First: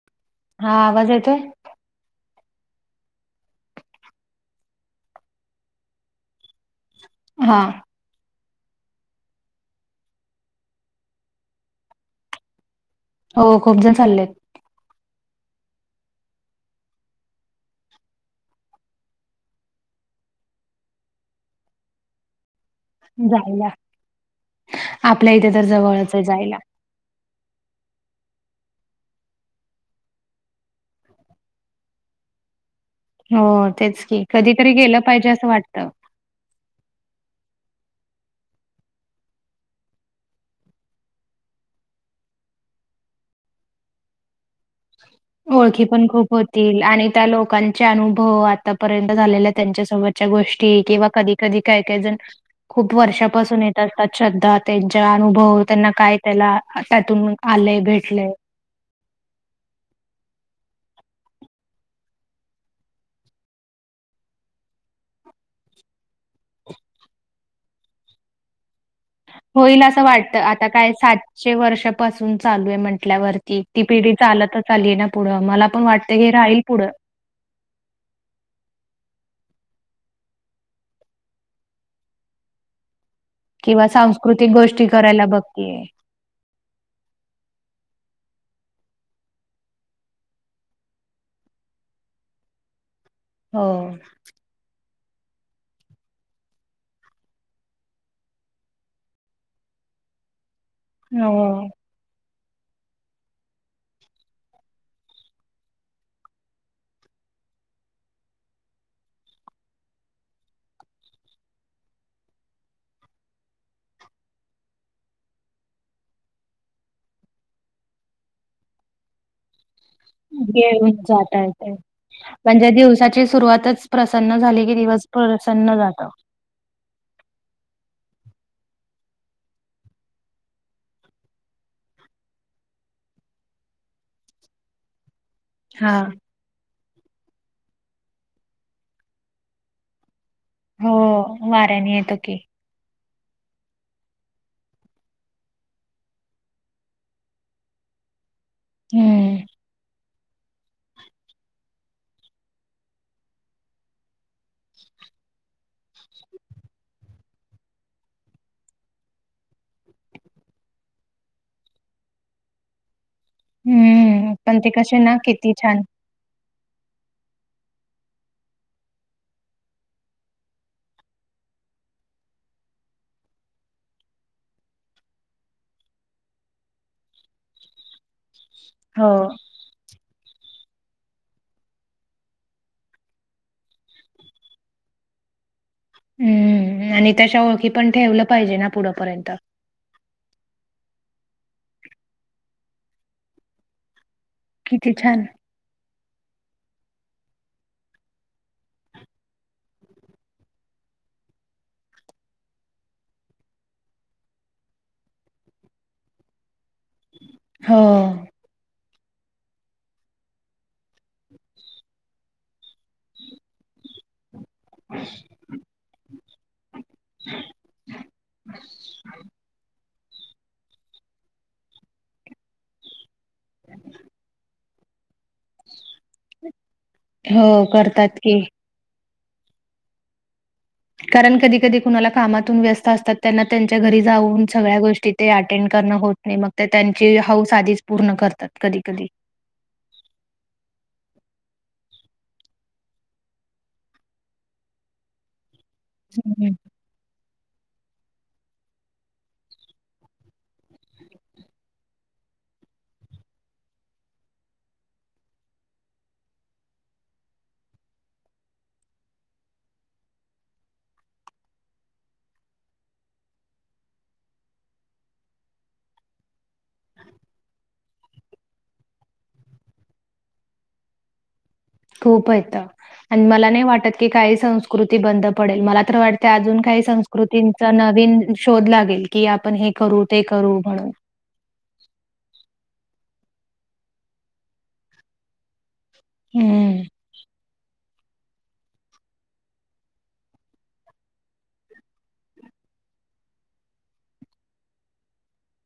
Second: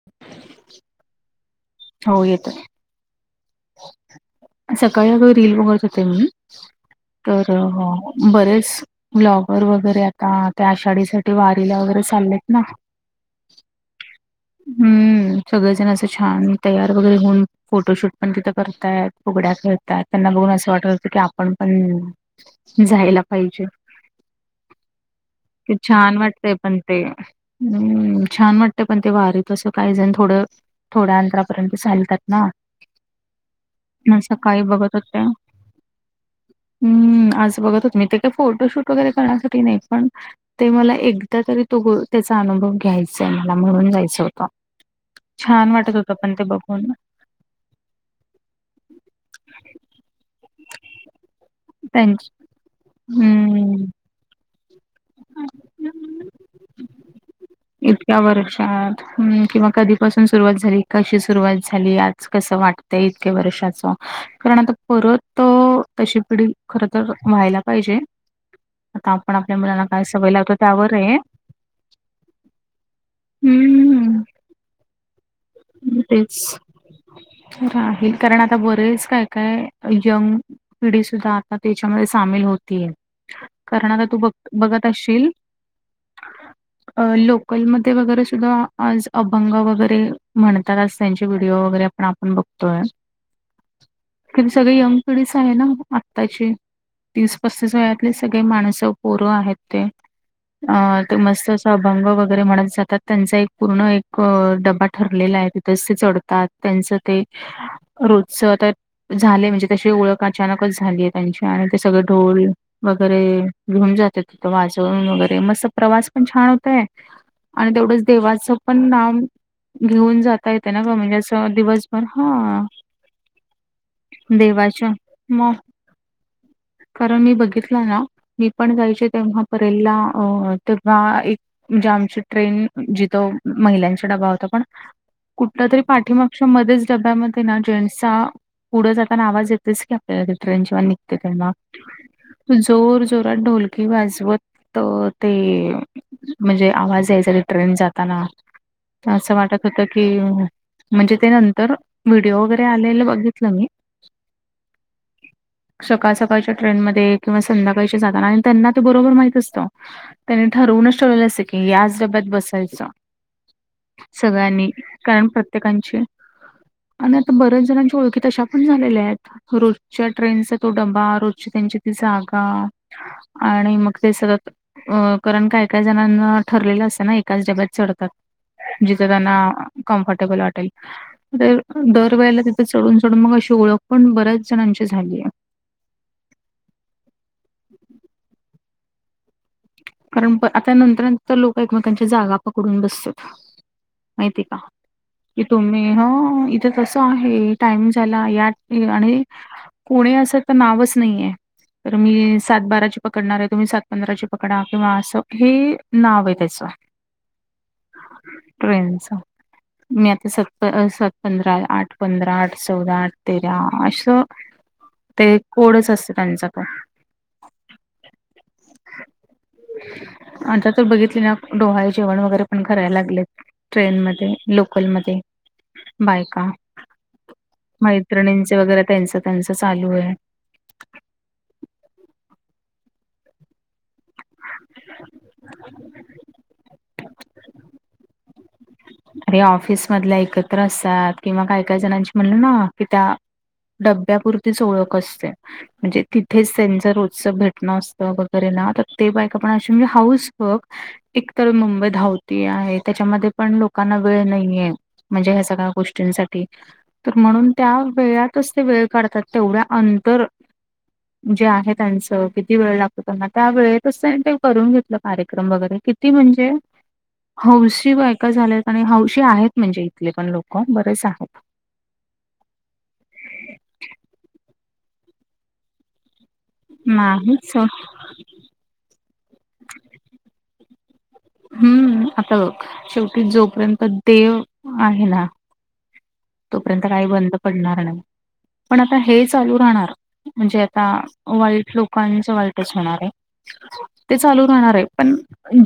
[inaudible] हा आवाज येतोय हो येतोय सकाळी अग रील बघत होते मी तर हा बरेच ब्लॉगर वगैरे आता त्या आषाढी साठी वारीला वगैरे चाललेत ना हो खूप जण चाललेत. हम्म सगळेजण असं छान तयार वगैरे होऊन फोटोशूट पण तिथं करतायत. फुगड्या खेळतात त्यांना बघून असं वाटत होतं की आपण पण जायला पाहिजे आपल्या इथे तर किती जवळच छान आहे वाटतंय जायला. पण ते हमम छान वाटत पण ते वारीत अस काहीजण थोडं थोड्या अंतरापर्यंत चालतात ना हो तेच मग की कधी सकाळी तरी बघत गेलं होते पाहिजे असं वाटतं. हम्म आज बघत होते मी ते काय फोटोशूट वगैरे करण्यासाठी नाही पण ते मला एकदा तरी तो ग त्याचा अनुभव घ्यायचाय मला म्हणून जायचं होतं. छ ओळखी पण खूप होतील आणि त्या लोकांचे अनुभव आतापर्यंत झालेल्या त्यांच्यासोबत च्या गोष्टी किंवा कधी कधी काय काय जण त्यांच खूप वर्षापासून हम्म. येतात त्यात श्रद्धा त्यांचे अनुभव त्यांना काय त्याला त्यातून आलय इतक्या भेटलय. किंवा कधीपासून सुरुवात झाली कशी सुरुवात झाली आज कसं वाट तय इतक्या वर्षाचं कारण आता परत तशी पिढी खर तर व्हायला पाहिजे आता आपण आपल्या मुलांना काय सवय लावतो त्यावर आहे हे शे वर्षापासून चालू आहे म्हटल्यावरती ती पिढी हं, चालतच आली आहे ना पुढं मला पण वाट त हे तेच. राहील पुढं राहील कारण आता बरेच काय काय जम पिढी सुद्धा आता त्याच्यामध्ये सामील होतीय. किंवा सांस्कृत बघत असशील अ लोकल मध्ये वगैरे सुद्धा आज अभंग वगैरे म्हणताच असायचे व्हिडिओ वगैरे पण आपण बघतोय. हो. ती सगळी यंग पिढीस आहे ना आत्ताची. तीस-पस्तीस वयातले सगळे माणसं. पोर आहेत ते, अ! ते मस्त हो. अस अभंग वगैरे म्हणत जातात. त्यांचा एक पूर्ण एक डबा ठरलेला आहे, तिथंच ते चढतात. त्यांचं ते रोजच आता झाले म्हणजे, तशी ओळख अचानकच झाली आहे त्यांची आणि ते सगळे ढोल वगैरे घेऊन जातात तिथं वाजवून वगैरे, मस्त प्रवास पण छान होतय. आणि तेवढंच देवाचं पण नाम घेऊन जाता येत, दिवसभर हां, म्हणजे दिवसाची सुरुवातच प्रसन्न झालि की देवाच्या दिवस मग प्रसन्न जातो. कारण मी बघितला ना, मी पण जायचे तेव्हा परेला अ तेव्हा एक म्हणजे आमची ट्रेन जिथ महिलांचा डबा होता पहा कुठल्या तरी हां. पाठीमागच्या मध्येच डब्यामध्ये ना जेंट्सचा पुढं जाताना आवाज येतो. तेच की आपल्याला ट्रेन जेंव्हा निघते तेंव्हा. त्यानी येत की. जोर जोरात ढोलकी वाजवत ते म्हणजे आवाज यायचा ट्रेन जाताना, हम्म. असं वाटत होत की कि म्हणजे ते नंतर व्हिडिओ वगैरे आलेल बघितलं मी. सकाळचं सकाळच्या ट्रेन मध्ये किंवा, संध्याकाळच्या जाताना आणि त्यांना ते बरोबर माहित असत. त्यानी ठरवूनच ठेवलं असते की याच डब्यात बसायच. हम्म. पण सगळ्यांनी ते कसे ना कारण किती छान. प्रत्येकांची आणि आता बऱ्याच जणांची ओळखी तशा पण झालेल्या आहेत रोजच्या ट्रेनचा तो डबा. रोजची त्यांची ती जागा आणि मग ते सतत अ कारण काय काय जणांना ठरलेलं असतं ना एकाच डब्यात चढतात. जिथं हो. त्यांना कम्फर्टेबल वाटेल. तर दरवेेळेला तिथे चढून चढून मग अशी ओळख पण बऱ्याच जणांची झाली आहे. हम्म, आणि तशा ओळखी पण ठेवलं पाहिजे ना पुढपर्यंत. कारण आता नंतर नंतर लोक एकमेकांच्या जागा पकडून बसत, माहिती आहे का. किती छान! की तुम्ही ह इथे कस आहे टाइम झाला या आणि- कोणी असं तर नावच नाहीये, तर मी सात बाराची पकडणार आहे, तुम्ही सात पंधराची पकड. ककडा किंवा असं, हे नाव आहे त्याचं. हो ट्रेन च. मी आता स सात पंधरा, आठ पंधरा, आठ चौदा, आठ तेरा असं. ते कोडच असते त्यांचा पण. [inaudible] अता तर बघितली ना डोहाळे जेवण वगैरे पण करायला लागले. ट्रेन मधे, लोकल मध्ये बायका. हो करतात की. मैत्रिणींचं वगैरे त्यांचं त्यांचं चालूए. कारण कधी कधी कुणाला कामातून व्यस्त असतात त्यांना त्यांच्या घरी जाऊन सगळ्या गोष्टी ते अटेंड करणं होत नाही मग त्या त्यांची हौस आधीच पूर्ण करतात कधी कधी. अरे ऑफिस मधल्या एकत्र असतात, किंवा काही काही जणांची म्हणलं ना कि त्या डब्ब्यापुरतीच ओळख असते, म्हणजे हं. तिथेच हं. त्यांच च रोजचं भेटणं असतं वगैरे ना‌, तर ते बायका पण अ म्हणजे हौस बघ एकतर मुंबई धावती आहे, त्याच्यामध्ये पण लोक कांना वेळ नाहीये म्हणजे ह्या सगळ्या गोष्टींसाठी. तर म्हणून त्या वेळातच ते वेळ काढतात, तेवढ्या अंतर जे आहे त्यांचं किती वेळ लागतो त्यांना, त्या वेळेतच त्यां ते करून घेतलं कार्यक्रम वगैरे कित ती म्हणजे, हौसी बायका झाल्यात. आणि हौशी आहेत म्हणजे इथले पण लोकं, बरेच आहेत. खूप हायत आणि मला नाही वाटत की काही संस्कृती बंद पडेल, मला तर वाट तय अजून काही नाहीच संस्कृतींचा नवीन शोध लागेल, की आपण हे करू ते करू म्हणून. हम्म, आता बघ शेवटी जोपर्यंत देव आहे ना तोपर्यंत हं. काही बंद पडणार नाही, पण आता हे चालू राहणार. म्हणजे आता वाईट लोकांचं वाईटच होणार आहे. ते चालू राहणार आहे पण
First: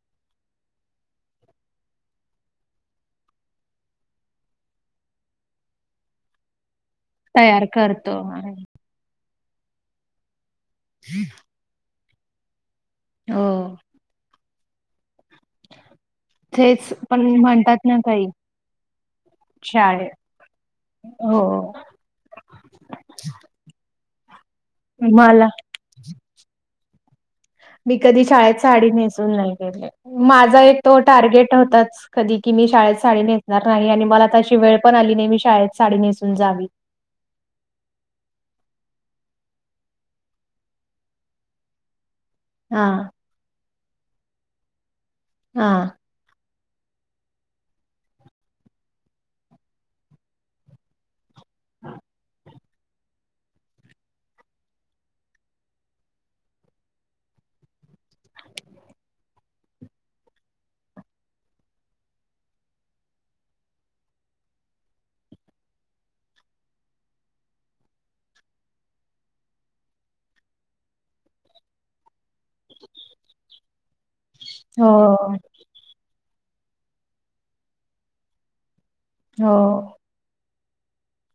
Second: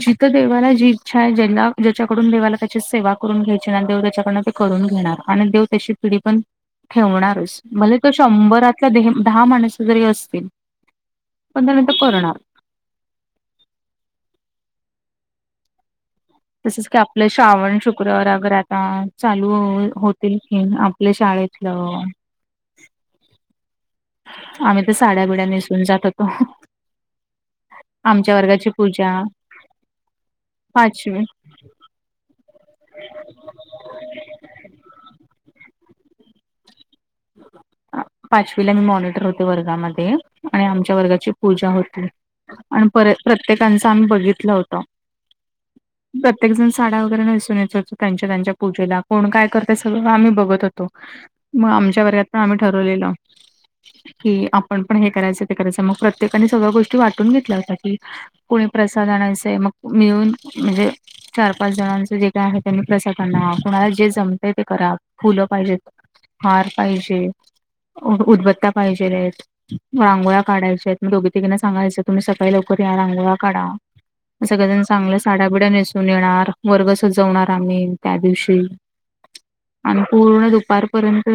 जिथं देवाला जी इच्छा आहे ज्याला ज्याच्याकडून देवाला त्याची सेवा करून घ्यायची ना देव त्याच्याकडनं ते करून घेणार आणि देव त्याची पिढी पण ठेवणारच, तयार म्हणुन तर करतो शंभरा [unintelligible] दहा माणसं जरी असतील [unintelligible] पण त्या [unintelligible] करणार. हो. तसेच तेच की पण आपलं श्रावण म्हणतात ना शुक्रवार काही अगर आता चालू ह शाळे होतील की न आपल्या हो शाळेतलं. [inaudible] आम्ही तर साड्या बिड्या मला नेसून जात होतो. मी कधी आमच्या शाळेत वर्गाची साडी पूजा नेसून नाय गेले, माझा एक तो पाचवी टार्गेट होताच कधी की मी शाळेत साडी नेसणार नाही आणि मला तशी वेळ पण आली नाही मी शाळेत साडी नेसून जावी. आ पाचवीला मी मॉनिटर होते वर्गामध्ये आणि आमच्या वर्गाची पूजा होती. हा आणि पर प्रत्येकांचं आम्ही बघितलं होतं. हा. प्रत्येक जण साड्या वगैरे नेसून येत होते त्यांच्या त्यांच्या पूजेला, कोण काय करतंय सगळं आम्ही बघत होतो. मग आमच्या वर्गात पण आम्ही ठरवलेलं. कि आपण पण हे करायचं ते करायचं, मग प्रत्येकाने सगळ्या गोष्टी वाटून घेतल्या होत्या की कुणी प्रसाद आणायचे, मग मिळून म्हणजे चार पाच जणांचं जे काय आहे त्यांनी प्रसाद आणा, कुणाला जे जमतंय ते करा, फुलं पाहिजेत हार पाहिजे, उद उदबत्या पाहिजेलेत. रांगोळ्या काढायच्या आहेत, मग दोघी तिघींना सांगायचं तुम्ही सकाळी लवकर या रांगोळ्या काढा. मग सगळे जण चांगल्या हो साड्याबिड्या नेसून येणार, वर्ग सजवणार आम्ही त्या दिवशी. हो. आणि पूर्ण दुपारपर्यंत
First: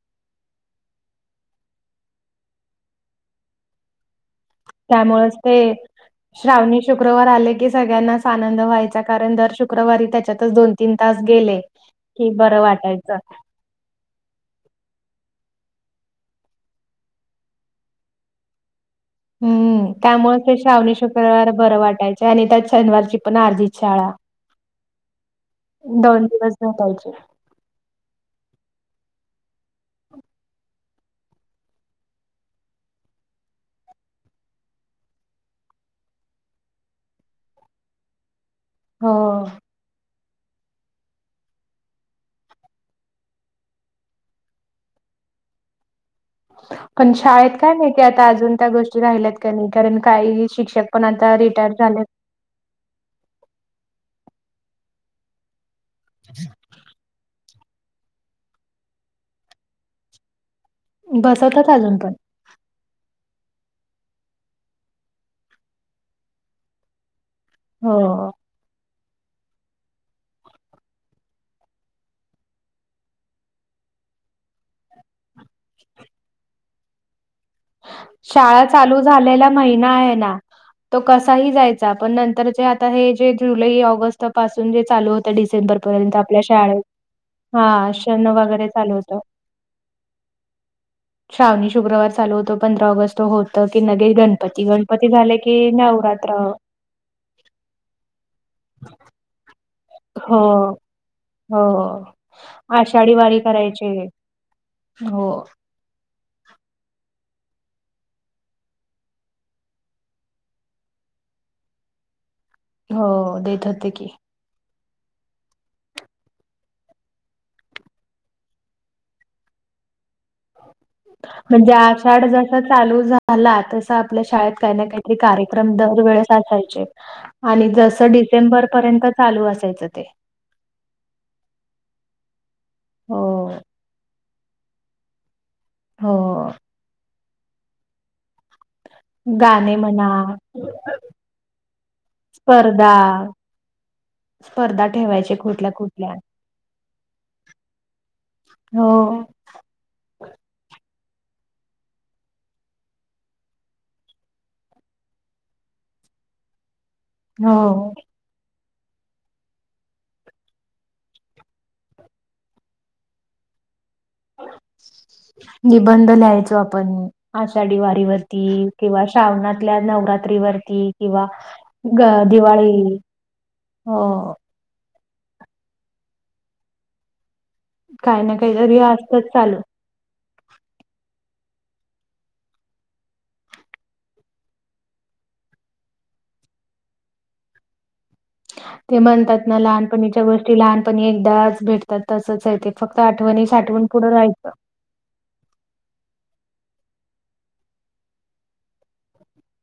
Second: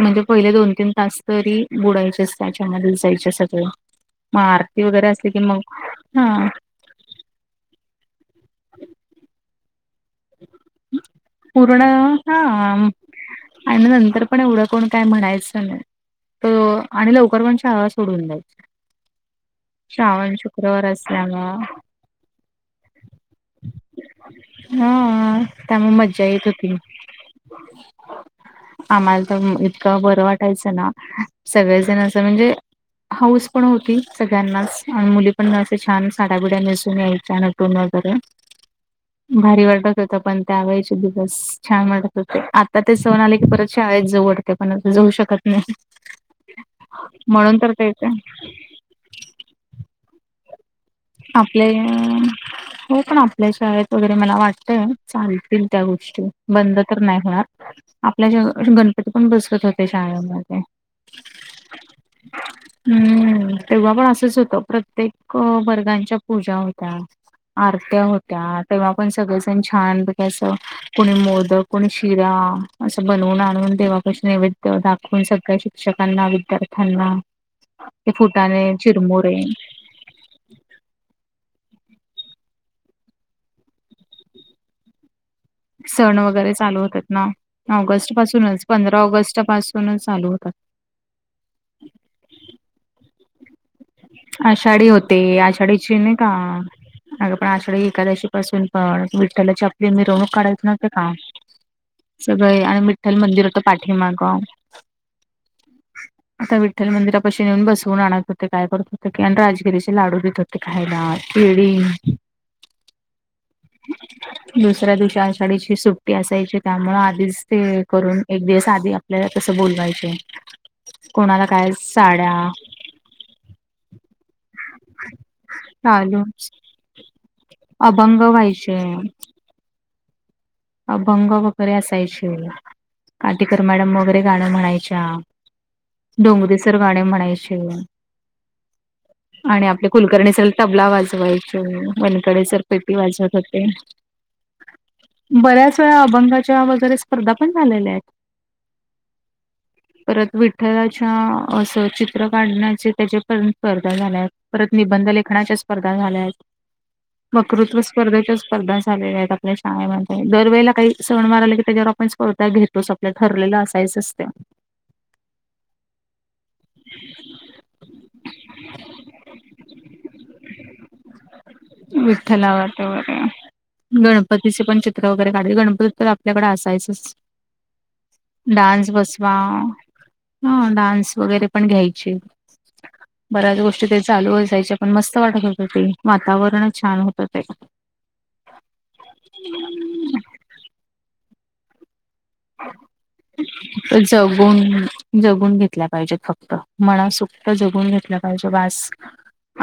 म्हणजे पहिले दोन तीन तास तरी बुडायचेच त्याच्यामध्ये जायचे सगळे. मग आरती वगैरे असली त्यामुळेच कि ते मग हा श्रावणी शुक्रवार आले की सगळ्यांनाच आनंद व्हायचा कारण दर शुक्रवारी त्याच्या त्यातचं दोन तीन तास गेले पूर्ण कि हा बरं वाटायचं. आणि नंतर पण एवढं कोण काय म्हणायचं नाही. त आणि लवकर पण शाळा सोडून द्यायची. हम्म श्रावण त्यामुळे ते शुक्रवार श्रावणी शुक्रवार असल्यामुळं बरं वाटायचे आणि त्यात शनिवारची पण अर्धीच शाळा. हा त्यामुळे मज्जा दोन येत दिवस होती. भेटायचे आम्हाला तर अं इतकं बरं वाटायचं ना सगळेजण असं म्हणजे हाऊस पण होती सगळ्यांनाच आणि मुली पण अस छान साड्या बुड्या नेसून यायच्या न. टून वगैरे, हो. भारी वाटत होतं. पण त्या वेळेचे दिवस छान वाटत होते. आता ते सण आले की परत शाळेत जाऊ वाट तय पण आता जाऊ शकत नाही. पण शाळेत म्हणून तर काय ते माहिती आता अजून त्या गोष्टी राहिल्यात का नाही, कारण काही शिक्षक पण आता आपले रिटायर झालेत. हो पण आप आपल्या शाळेत वगैरे मला वाटतय चालतील त्या गोष्टी बंद तर नाही होणार. आपल्या अ गणपती पण बसवत होते शाळेमध्ये. बसवतात अजून पण. हम्म. तेव्हा पण असच होत प्रत्येक वर्गा दांच्या पूजा होत्या, आरत्या हो होत्या, तेव्हा पण सगळेजण छानपैकी अस कुणी मोदक, कुणी शिरा असं बनवून आणून देवापशी नैवेद्य दाखवून सगळी अशी शिक्षकांना विद्यार्थ्यांना ते फुटाणे चिरमुरे नाही ना. तो कसाही जायचा, पण नंतरचे आता हे जे जुलै ऑगस्ट पासून जे चालू होत डिसें सेंबर पर्यंत सण आपल्या वगैरे चालू शाळेत होतात ना हा ऑगस्ट सण पासूनच वगैरे चालू पंधरा होत. ऑगस्ट पासूनच चालू होतात. श्रावणी शुक्रवार चालू होतो. पंधरा ऑगस्ट होत. त की लगेच गणपती, आषाढी गणपती होते झाले की आषाढीची नाही का नवरात्र. अगं पण आषाढी एकादशी पासून पण विठ्ठलाची आपली मिरवणूक हो काढायचो माहिती आहे का? हो सगळे आणि आषाढी विठ्ठल वारी मंदिर होतं करायचे पाठीमाग. हो. आता विठ्ठल मंदिरापशी न्हेऊन बसवून आणत होते. काय करत होत की आणि राजीगिरीचे लाडू देत होते खायला, केळी हो, देत होते की. दुसऱ्या दिवशी आषाढी ची सुट्टी असायची त्यामुळे आधीच ते करून एक दिवस आधी आपल्याला तसं बोलवायचे. कोणाला काय म्हणजे आषाढ साड्या जसा चालू झाला तस आपल्या शाळेत काही ना काही ते कार्यक्रम चालू दरवेळेस असायचे. आणि जसं अभंग डिसेंबर व्हायचे पर्यंत चालू असायचं ते. अभंग वगैरे असायचे. हो आटीकर मॅडम वगैरे गाणं म्हणायच्या. हो डोंगरे सर गाणे म्हणायचे. आणि गाणे आपले म्हणा कुलकर्णी सर तबला वाजवायचे. वनकडे सर पेटी वाजवत होते. पर्धा ठेवाय बऱ्याच वेळा अभंगाच्या वगैरे स्पर्धा पण झालेल्या आहेत. हो. परत विठ्ठलाच्या असं चित्र काढण्याचे त्याच्यापर्यंत स्पर्धा झाल्या आहेत. परत निबंध लेखनाच्या स्पर्धा झाल्या आहेत वकृत्व हो स्पर्धेच्या स्पर्धा झालेल्या आहेत आपल्या शाळे मध्ये दरवेळेला काही सण वार आले की त्याच्यावर आपण स्पर्धा घेतोच आपलं ठरलेलं असायचच [inaudible] निबंध ल्यायचो आपण आषाढी वारी वरती किंवा श्रावणातल्या नवरात्री वरती किंवा ग विठ्ठला वरती दिवाळी वगैरे हो गणपती कशी पण चित्र वगैरे काढले गणपतीत तर आपल्याकडें असायचंच काही ना काहीतरी डान्स असतच बसवा चालू हा डान्स वगैरे पण घ्यायचे बऱ्याच गोष्टी ते चालू असायच्या जायच्या पण मस्त वाटत होत ते वातावरणच छान होतं ते ते म्हणतात ना लहानपणीच्या गोष्टी लहानपणी एकदाच भेटतात तसंच आहे ते फक्त आठवणी साठवून पुढं राहायचं जगून जगून घेतल्या पाहिजेत फक्त मनासोक्त जगून घेतल्या पाहिजे बास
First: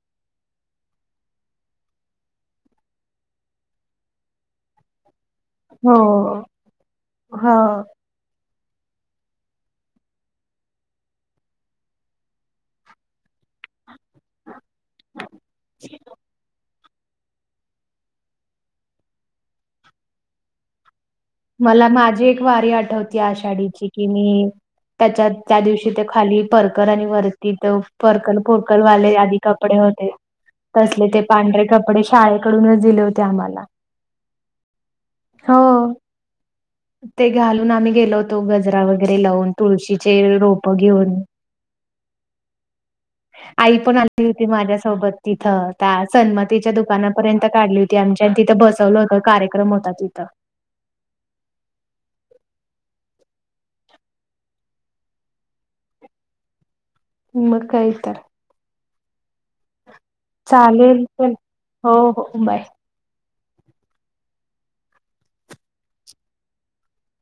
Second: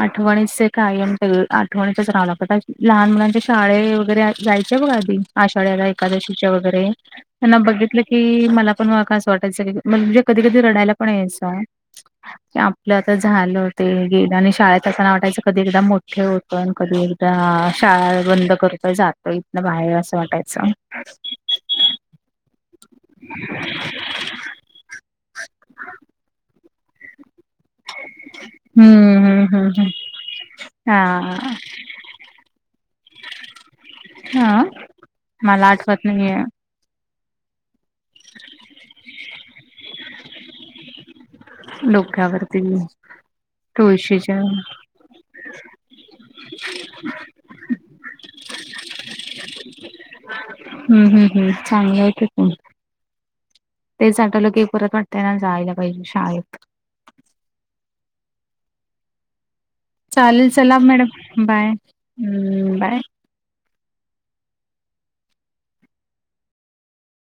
आठवणीसे कायम सगळं आठवणीतच रहावं लागतं कारण की लहान मुलांच्या शाळे हे वगैरे जायचे बघ आधी आषाढ्याला हो एकादशीच्या वगैरे त्यांना हो बघित बघितल की मला पण असं वाटायचं की म्हणजे कधी कधी रडायला पण यायचं आपलं आता झालं ते गेलं आणि शाळेत असताना वाटायचं कधी एकदा मोठे होतोय कधी एकदा शाळा बंद करतोय जातोय इथनं बाहेर असं वाटायचं मला माझी एक वारी आठवतीय आषाढीची की मी त्याच्यात त्या दिवशी ते खाली परकर आणि वर तिथ परकर पोरकल वाले हम्म आदी हम्म हम्म कपडे हम्म. होते तसले ते हा पांढरे कपडे कपडे शाळेकडूनच दिले होते आम्हाला. हा हो [inaudible] ते घालून आम्ही गेलो होतो गजरा वगैरे लावून तुळशीचे रोप घेऊन डोक्यावरती आई पण आलती तुळशीच्या होती माझ्यासोबत तिथं त्या सन्मतीच्या दुकानापर्यंत काढली होती. ती आमच्या तिथं बसवलं होत कार्यक्रम होता तिथं हम हम हम चांगलं आहे की खून [inaudible] तेच आठवलं की परत वाटतय ना जायला पाहिजे परत शाळेत मग काय तर चालेल चला मॅडम बाय. हो हो हम बाय